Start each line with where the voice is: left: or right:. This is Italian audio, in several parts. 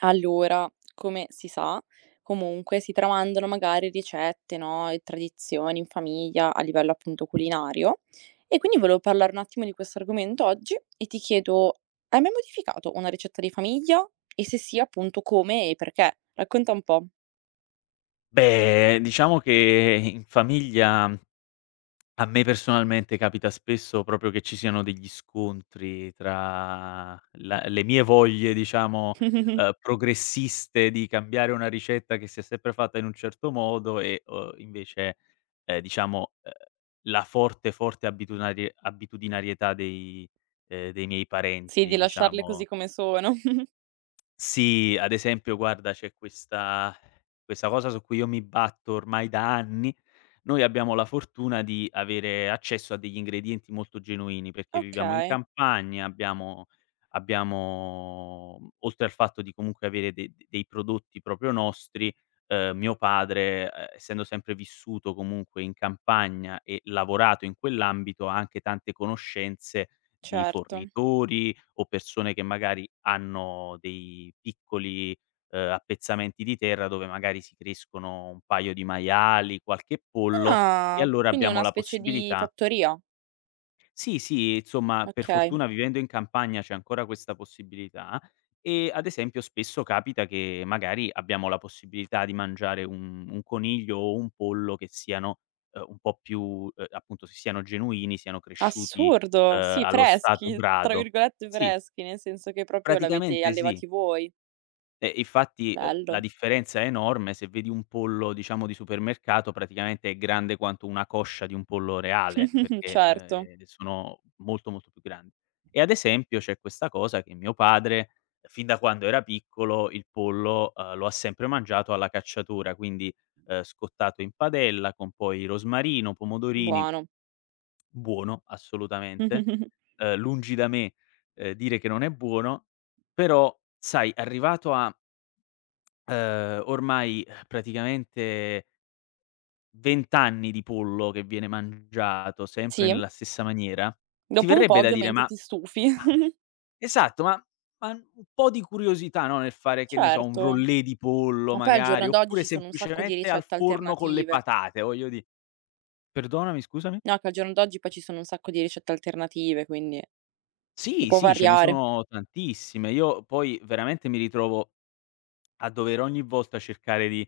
right: Allora, come si sa, comunque si tramandano magari ricette, no, e tradizioni in famiglia a livello appunto culinario. E quindi volevo parlare un attimo di questo argomento oggi e ti chiedo, hai mai modificato una ricetta di famiglia? E se sì, appunto come e perché? Racconta un po'.
left: Beh, diciamo che in famiglia a me personalmente capita spesso proprio che ci siano degli scontri tra la le mie voglie, diciamo, progressiste di cambiare una ricetta che si è sempre fatta in un certo modo e, invece, diciamo, la forte, forte abitudinarietà dei miei
right: Sì,
left: parenti,
right: di lasciarle così
left: diciamo.
right: come sono.
left: Sì, ad esempio guarda, c'è questa cosa su cui io mi batto ormai da anni. Noi abbiamo la fortuna di avere accesso a degli ingredienti molto genuini, perché viviamo in
right: Okay,
left: campagna, abbiamo, oltre al fatto di comunque avere de de dei prodotti proprio nostri. Mio padre, essendo sempre vissuto comunque in campagna e lavorato in quell'ambito, ha anche tante conoscenze di
right: certo.
left: fornitori o persone che magari hanno dei piccoli appezzamenti di terra dove magari si crescono un paio di maiali, qualche pollo, e
right: Ah,
left: allora
right: quindi è
left: abbiamo
right: una
left: la
right: specie di
left: possibilità.
right: fattoria.
left: Sì, sì, insomma, per
right: Okay.
left: fortuna vivendo in campagna c'è ancora questa possibilità. E ad esempio spesso capita che magari abbiamo la possibilità di mangiare un coniglio o un pollo che siano, un po' più, appunto, siano genuini, siano cresciuti,
right: Assurdo! Sì,
left: allo stato
right: "freschi", tra
left: brado.
right: virgolette
left: Sì,
right: freschi, nel senso che proprio l'avete
left: praticamente sì.
right: allevati voi.
left: Infatti, la
right: Bello.
left: differenza è enorme. Se vedi un pollo, diciamo, di supermercato, praticamente è grande quanto una coscia di un pollo reale, perché,
right: Certo,
left: sono molto, molto più grandi. E ad esempio c'è questa cosa che mio padre, fin da quando era piccolo, il pollo, lo ha sempre mangiato alla cacciatura, quindi, scottato in padella con poi rosmarino, pomodorini,
right: buono.
left: buono assolutamente. Lungi da me, dire che non è buono, però sai, arrivato a, ormai praticamente 20 anni di pollo che viene mangiato sempre
right: Sì,
left: nella stessa maniera, ti
right: dopo un po'
left: verrebbe da dire: "Ma
right: ovviamente ti stufi.
left: ma" esatto, ma un po' di curiosità, no, nel fare, che ne so, un
right: Certo.
left: rollé di pollo
right: Ma poi al
left: magari,
right: giorno d'oggi
left: oppure
right: ci sono un sacco di
left: semplicemente al
right: ricette
left: forno con le
right: alternative.
left: patate, voglio di perdonami, scusami?
right: No, che al giorno d'oggi poi ci sono un sacco di ricette alternative, quindi si
left: Sì,
right: può
left: sì, ce ne
right: variare.
left: sono tantissime. Io poi veramente mi ritrovo a dover ogni volta cercare di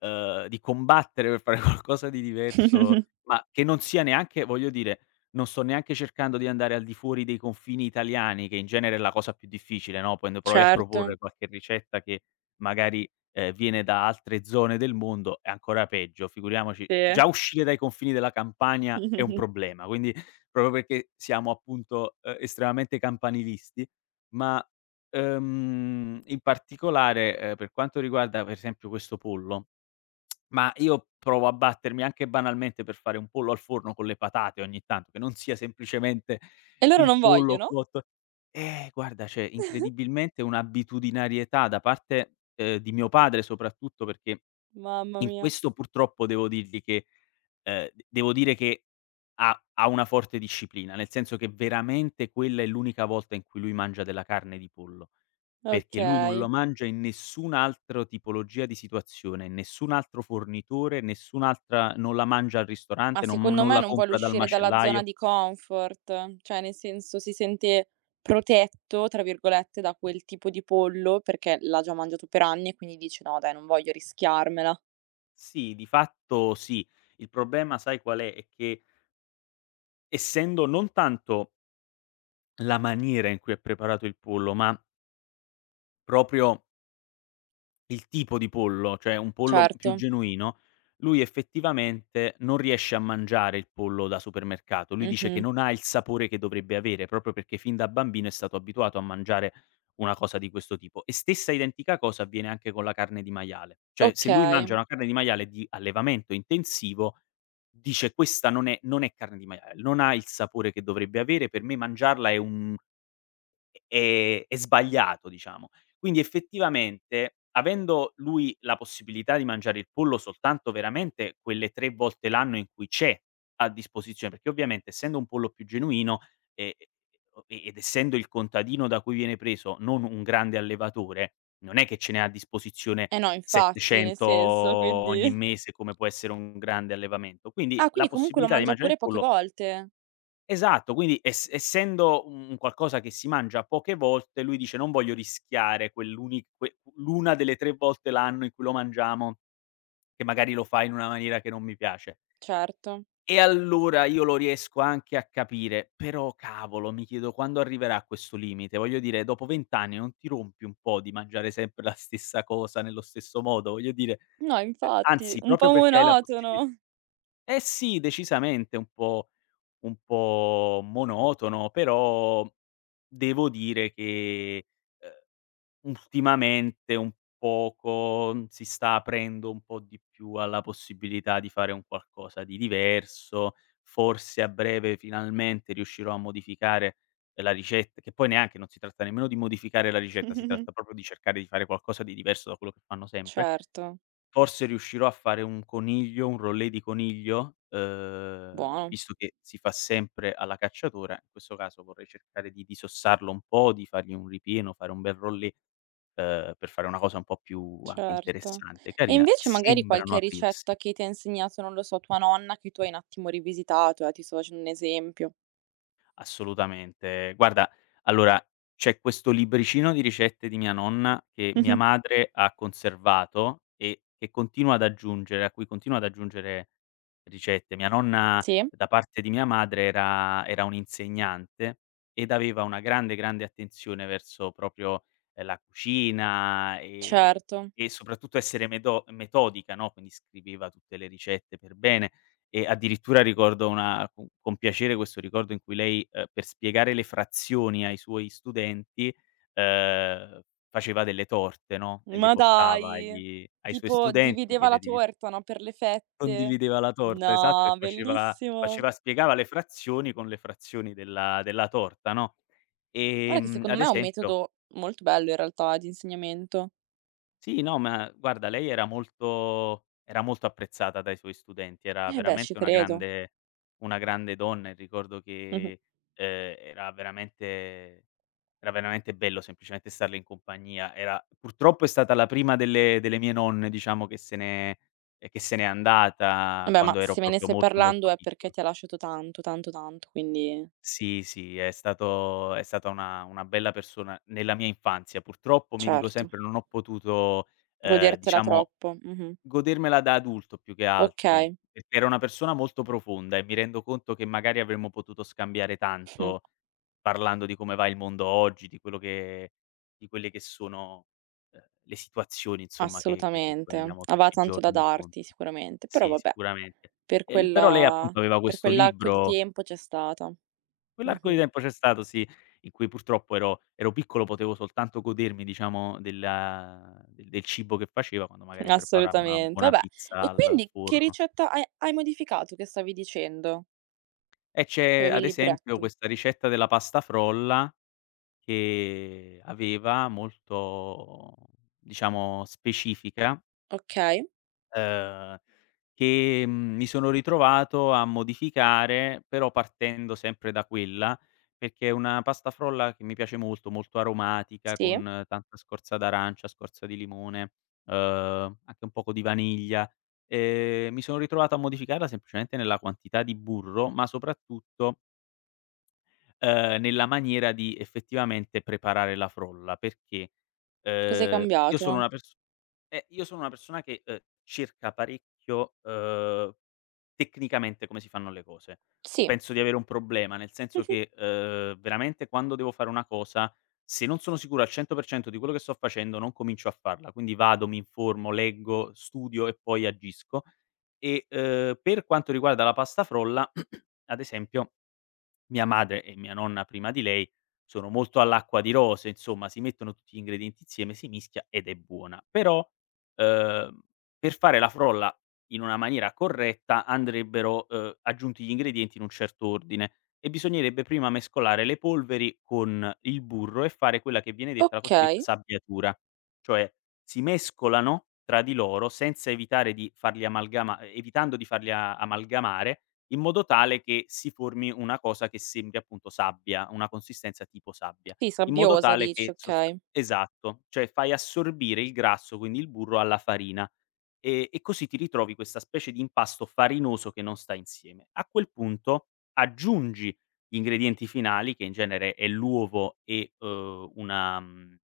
left: uhm, di combattere per fare qualcosa di diverso, ma che non sia neanche, voglio dire, non sto neanche cercando di andare al di fuori dei confini italiani, che in genere è la cosa più difficile, no, quando provi a
right: Certo,
left: proporre qualche ricetta che magari, viene da altre zone del mondo è ancora peggio, figuriamoci,
right: sì.
left: già uscire dai confini della Campania è un problema, quindi proprio perché siamo appunto, estremamente campanilisti, ma, in particolare, per quanto riguarda per esempio questo pollo, ma io provo a battermi anche banalmente per fare un pollo al forno con le patate ogni tanto, che non sia semplicemente
right: E loro
left: il
right: non
left: pollo
right: vogliono?
left: cotto. Eh, guarda, c'è incredibilmente un'abitudinarietà da parte, di mio padre soprattutto, perché
right: Mamma
left: in
right: mia.
left: questo purtroppo devo dire che ha una forte disciplina, nel senso che veramente quella è l'unica volta in cui lui mangia della carne di pollo. Perché lui non lo
right: Okay.
left: mangia in nessun altro tipologia di situazione, nessun altro fornitore, nessun'altra non la mangia al
right: Ma
left: ristorante, non
right: secondo
left: non
right: me
left: la
right: non vuole
left: compra dal
right: uscire dalla zona
left: macellaio.
right: di comfort, cioè nel senso si sente "protetto" tra virgolette da quel tipo di pollo, perché l'ha già mangiato per anni e quindi dice: "No dai, non voglio rischiarmela".
left: Sì, di fatto sì. Il problema, sai qual è? È che essendo non tanto la maniera in cui è preparato il pollo, ma proprio il tipo di pollo, cioè un pollo più
right: Certo.
left: genuino, lui effettivamente non riesce a mangiare il pollo da supermercato. Lui dice che
right: Mh-mh.
left: non ha il sapore che dovrebbe avere, proprio perché fin da bambino è stato abituato a mangiare una cosa di questo tipo. E stessa identica cosa avviene anche con la carne di maiale. Cioè se lui
right: Okay.
left: mangia una carne di maiale di allevamento intensivo, dice: "Questa non è carne di maiale, non ha il sapore che dovrebbe avere, per me mangiarla è un". È sbagliato, diciamo. Quindi effettivamente, avendo lui la possibilità di mangiare il pollo soltanto veramente quelle 3 volte l'anno in cui c'è a disposizione, perché ovviamente essendo un pollo più genuino, ehm, o ed essendo il contadino da cui viene preso non un grande allevatore, non è che ce n'è a disposizione
right: Eh no, infatti, nel
left: 700
right: senso,
left: ogni
right: quindi
left: mese come può essere un grande allevamento. Quindi
right: ah,
left: la
right: quindi comunque lo
left: possibilità di
right: mangia
left: mangiare il
right: pure poche
left: pollo.
right: volte.
left: Esatto, quindi essendo un qualcosa che si mangia poche volte, lui dice: "Non voglio rischiare quell'uni que l'una delle 3 volte l'anno in cui lo mangiamo, che magari lo fa in una maniera che non mi piace".
right: Certo.
left: E allora io lo riesco anche a capire, però cavolo, mi chiedo quando arriverà questo limite. Voglio dire, dopo 20 anni non ti rompi un po' di mangiare sempre la stessa cosa nello stesso modo? Voglio dire,
right: No, infatti,
left: anzi
right: un
left: proprio
right: po'
left: perché hai la possibi
right: monotono.
left: eh sì, decisamente un po' monotono, però devo dire che, ultimamente un poco, si sta aprendo un po' di più alla possibilità di fare un qualcosa di diverso. Forse a breve finalmente riuscirò a modificare la ricetta, che poi neanche non si tratta nemmeno di modificare la ricetta, si tratta proprio di cercare di fare qualcosa di diverso da quello che fanno sempre.
right: Certo,
left: Forse riuscirò a fare un coniglio, un rollé di coniglio,
right: buono.
left: visto che si fa sempre alla cacciatora, in questo caso vorrei cercare di disossarlo un po', di fargli un ripieno, fare un bel rollé, per fare una cosa un po' più anche
right: Certo.
left: interessante,
right: E
left: carina.
right: invece magari
left: Sembrano
right: qualche
left: aprirsi.
right: ricetta che ti ha insegnato, non lo so, tua nonna che tu hai un attimo rivisitato, ti sto facendo un esempio.
left: Assolutamente. Guarda, allora c'è questo libricino di ricette di mia nonna che mia
right: Mh-mh.
left: madre ha conservato e che continua ad aggiungere a cui continua ad aggiungere ricette. Mia nonna
right: Sì?
left: da parte di mia madre era un'insegnante ed aveva una grande, grande attenzione verso proprio, la cucina e
right: Certo.
left: e soprattutto essere medo metodica, no, quindi scriveva tutte le ricette per bene e addirittura ricordo una con piacere questo ricordo in cui lei, per spiegare le frazioni ai suoi studenti, ehm, faceva delle torte, no, e le
right: Ma
left: portava
right: dai!
left: agli ai suoi
right: Tipo
left: studenti,
right: divideva
left: gliele
right: la
left: divi
right: torta, no, per le fette.
left: condivideva la torta, esatto, e
right: No,
left: faceva
right: bellissimo.
left: faceva spiegava le frazioni con le frazioni della torta, no.
right: Guarda che secondo
left: Ad
right: me è un
left: esempio
right: metodo molto bello in realtà di insegnamento.
left: Sì, no, ma guarda, lei era molto apprezzata dai suoi studenti, era
right: Eh beh, ci
left: veramente una
right: credo.
left: grande una grande donna e ricordo
right: Mh-mh.
left: che, ehm, era veramente era veramente bello semplicemente starle in compagnia. Era purtroppo è stata la prima delle mie nonne, diciamo, che se n'è
right: Eh
left: andata
right: beh, ma
left: quando ero
right: se me ne
left: proprio
right: stai
left: molto,
right: parlando
left: molto
right: è perché
left: piccolo.
right: ti ha lasciato tanto, tanto, tanto, quindi
left: Sì, sì, è stata una bella persona nella mia infanzia. Purtroppo mi dico
right: certo,
left: sempre non ho potuto,
right: godertela
left: diciamo,
right: troppo. Mh-mh.
left: godermela da adulto più che altro,
right: Okay,
left: perché era una persona molto profonda e mi rendo conto che magari avremmo potuto scambiare
right: mh,
left: tanto, parlando di come va il mondo oggi, di quello che di quelle che sono, le situazioni, insomma, che poi
right: assolutamente.
left: andiamo
right: Aveva
left: tutti i
right: tanto da
left: giorni incontro.
right: darti sicuramente, però
left: Sì,
right: vabbè,
left: sicuramente.
right: per
left: E l Però lei
right: quella
left: appunto aveva
right: per
left: questo
right: quell'arco di
left: libro.
right: tempo c'è stata.
left: Quell'arco di
right: Mh-mh.
left: tempo c'è stato, sì, in cui purtroppo ero piccolo, potevo soltanto godermi, diciamo, del cibo che faceva, quando magari preparava una
right: Assolutamente.
left: buona
right: Vabbè,
left: pizza
right: e
left: al
right: quindi che
left: forno.
right: ricetta hai modificato che stavi dicendo?
left: E c'è,
right: Avevi
left: ad
right: il
left: esempio,
right: libretto.
left: questa ricetta della pasta frolla che aveva molto, diciamo, specifica,
right: Okay,
left: ehm, che, mi sono ritrovato a modificare, però partendo sempre da quella, perché è una pasta frolla che mi piace molto, molto aromatica,
right: sì.
left: con tanta scorza d'arancia, scorza di limone, ehm, anche un poco di vaniglia. Mi sono ritrovato a modificarla semplicemente nella quantità di burro, ma soprattutto, nella maniera di effettivamente preparare la frolla, perché,
right: Cos'hai
left: ehm, io
right: cambiato?
left: sono una pers io sono una persona che, cerca parecchio, tecnicamente come si fanno le cose, o
right: Sì,
left: penso di avere un problema, nel senso che, veramente, quando devo fare una cosa, se non sono sicuro al 100% di quello che sto facendo, non comincio a farla. Quindi vado, mi informo, leggo, studio e poi agisco. E, per quanto riguarda la pasta frolla, ad esempio mia madre e mia nonna prima di lei sono molto all'acqua di rose, insomma si mettono tutti gli ingredienti insieme, si mischia ed è buona. Però, ehm, per fare la frolla in una maniera corretta andrebbero, aggiunti gli ingredienti in un certo ordine e bisognerebbe prima mescolare le polveri con il burro e fare quella che viene detta la cosiddetta
right: okay.
left: sabbiatura, cioè si mescolano tra di loro senza evitare di farli amalgama evitando di farli a amalgamare in modo tale che si formi una cosa che sembri appunto sabbia, una consistenza tipo sabbia.
right: Sì,
left: in modo
right: sabbiosa
left: tale
right: dici,
left: che sost
right: okay.
left: esatto, cioè fai assorbire il grasso, quindi il burro alla farina. E così ti ritrovi questa specie di impasto farinoso che non sta insieme. A quel punto aggiungi gli ingredienti finali, che in genere è l'uovo e, una mhmm,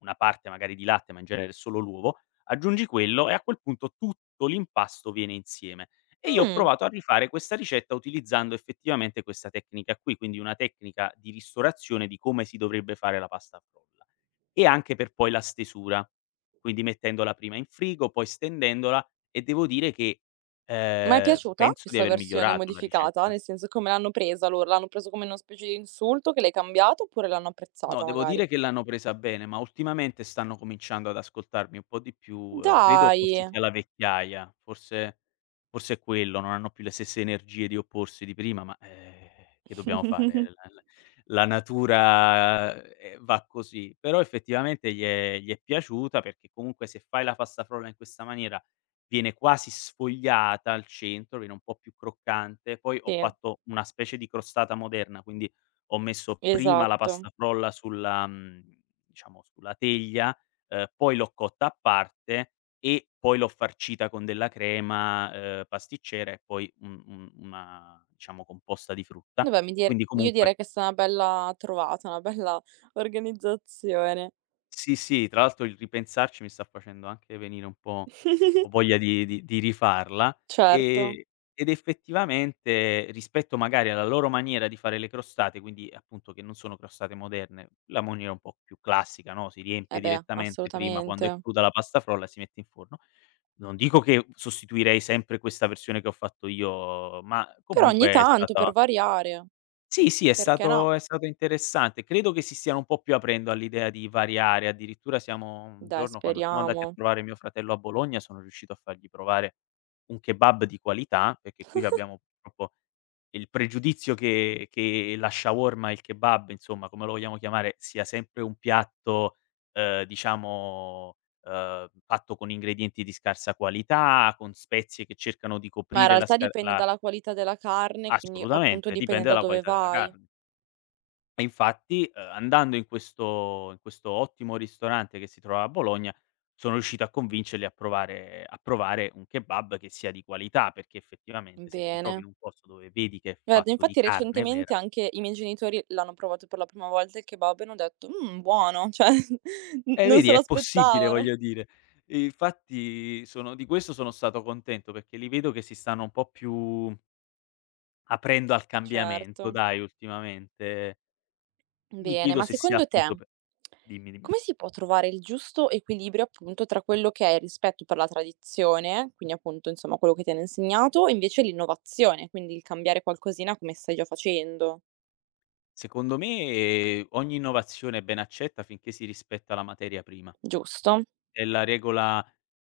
left: una parte magari di latte, ma in genere è solo l'uovo, aggiungi quello e a quel punto tutto l'impasto viene insieme. E io ho
right: Mh.
left: provato a rifare questa ricetta utilizzando effettivamente questa tecnica qui, quindi una tecnica di ristorazione di come si dovrebbe fare la pasta frolla e anche per poi la stesura. Quindi mettendola prima in frigo, poi stendendola e devo dire che,
right: Ma è piaciuta
left: penso di
right: questa
left: aver
right: versione
left: migliorato la
right: modificata?
left: ricetta.
right: Nel senso, come l'hanno presa loro? L'hanno preso come una specie di insulto che l'hai cambiato oppure l'hanno
left: No,
right: apprezzata
left: devo dire
right: magari?
left: che l'hanno presa bene, ma ultimamente stanno cominciando ad ascoltarmi un po' di più, credo forse
right: Dai!
left: sia la vecchiaia, forse è quello, non hanno più le stesse energie di opporsi di prima, ma, che dobbiamo fare? La natura, va così. Però effettivamente gli è piaciuta perché comunque se fai la pasta frolla in questa maniera viene quasi sfogliata al centro, viene un po' più croccante. Poi ho
right: Sì,
left: fatto una specie di crostata moderna, quindi ho messo prima la
right: esatto.
left: pasta frolla diciamo sulla teglia, poi l'ho cotta a parte e poi l'ho farcita con della crema, pasticcera e poi un una diciamo composta di frutta.
right: Vabbè, mi dir
left: Quindi
right: io
left: comunque
right: direi che è stata una bella trovata, una bella organizzazione.
left: Sì, sì, tra l'altro il ripensarci mi sta facendo anche venire un po' voglia di rifarla,
right: Certo.
left: ehm, ed effettivamente rispetto magari alla loro maniera di fare le crostate, quindi appunto che non sono crostate moderne, la maniera un po' più classica, no, si riempie
right: Eh beh,
left: direttamente prima quando
right: assolutamente.
left: è cruda la pasta frolla e si mette in forno. Non dico che sostituirei sempre questa versione che ho fatto io, ma
right: Però ogni
left: comunque è
right: tanto
left: stata
right: per variare,
left: sì, sì, è
right: perché no?
left: stato è stato interessante. Credo che si stiano un po' più aprendo all'idea di variare. Addirittura siamo un
right: Dai,
left: giorno quando siamo andati a
right: speriamo.
left: trovare mio fratello a Bologna, sono riuscito a fargli provare un kebab di qualità, perché qui abbiamo purtroppo il pregiudizio che la shawarma, il kebab, insomma, come lo vogliamo chiamare, sia sempre un piatto, diciamo, fatto con ingredienti di scarsa qualità, con spezie che cercano di
right: Ma in
left: coprire la
right: realtà
left: scar
right: dipende
left: la
right: dalla qualità della carne, quindi appunto
left: assolutamente,
right: dipende
left: dipende
right: da
left: dalla
right: dove
left: qualità della
right: vai.
left: carne. E infatti, andando in questo ottimo ristorante che si trova a Bologna, sono riuscito a convincerli a provare un kebab che sia di qualità, perché effettivamente se ti trovi
right: Bene.
left: in un posto dove vedi che è
right: Guarda,
left: fatto di
right: infatti
left: carne
right: recentemente
left: vera
right: anche i miei genitori l'hanno provato per la prima volta il kebab e hanno detto: buono", cioè n non
left: vedi
right: se
left: è possibile
right: l'aspettavano.
left: voglio dire. E infatti sono di questo sono stato contento, perché li vedo che si stanno un po' più aprendo al cambiamento
right: Certo.
left: dai ultimamente. Mi
right: Bene,
left: chiedo
right: ma
left: se sia
right: secondo te
left: appunto pe dimmi, dimmi.
right: come si può trovare il giusto equilibrio, appunto, tra quello che è il rispetto per la tradizione, quindi appunto, insomma, quello che ti hanno insegnato, e invece l'innovazione, quindi il cambiare qualcosina come stai già facendo,
left: Secondo me, ogni innovazione è ben accetta finché si rispetta la materia prima.
right: giusto?
left: È la regola,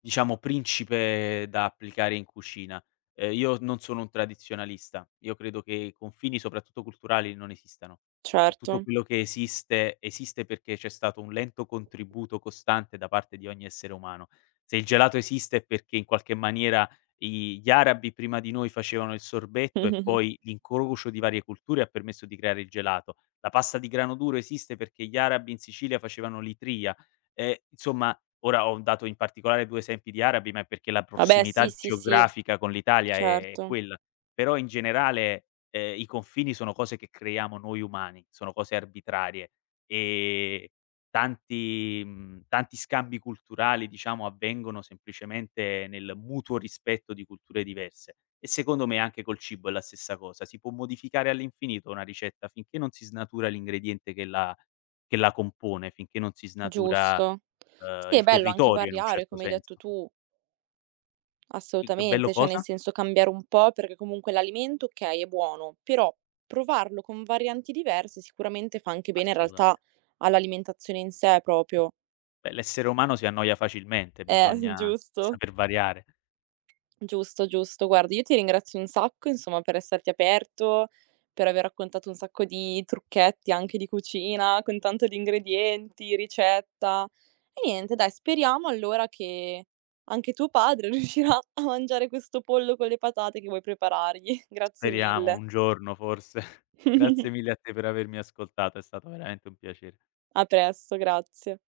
left: diciamo, principe da applicare in cucina. Io non sono un tradizionalista, io credo che i confini, soprattutto culturali, non esistano. Tutto
right: Certo.
left: quello che esiste, esiste perché c'è stato un lento contributo costante da parte di ogni essere umano. Se il gelato esiste è perché in qualche maniera i gli arabi prima di noi facevano il sorbetto e poi l'incrocio di varie culture ha permesso di creare il gelato. La pasta di grano duro esiste perché gli arabi in Sicilia facevano l'itria. Ehm, insomma Ora ho dato in particolare 2 esempi di arabi, ma è perché la
right: Vabbè,
left: prossimità
right: sì, sì, sì,
left: geografica con l'Italia è
right: certo.
left: quella. Però in generale, i confini sono cose che creiamo noi umani, sono cose arbitrarie e tanti scambi culturali, diciamo, avvengono semplicemente nel mutuo rispetto di culture diverse. E secondo me anche col cibo è la stessa cosa. Si può modificare all'infinito una ricetta finché non si snatura l'ingrediente che la compone, finché non si snatura
right: Giusto. Sì, è
left: il
right: bello anche
left: territorio in un
right: variare,
left: certo
right: come hai detto
left: senso.
right: tu,
left: Il che bello
right: assolutamente, cioè nel
left: cosa?
right: senso cambiare un po', perché comunque l'alimento, okay, è buono, però provarlo con varianti diverse sicuramente fa anche bene in
left: Assolutamen
right: realtà all'alimentazione in sé proprio.
left: Beh, l'essere umano si annoia facilmente, bisogna
right: Giusto.
left: saper variare.
right: Giusto, giusto. Guarda, io ti ringrazio un sacco, insomma, per esserti aperto, per aver raccontato un sacco di trucchetti anche di cucina, con tanto di ingredienti, ricetta. E niente, dai, speriamo allora che anche tuo padre riuscirà a mangiare questo pollo con le patate che vuoi preparargli. Grazie
left: Speriamo
right: mille.
left: un giorno forse. Grazie mille a te per avermi ascoltato, è stato veramente un piacere.
right: A presto, grazie.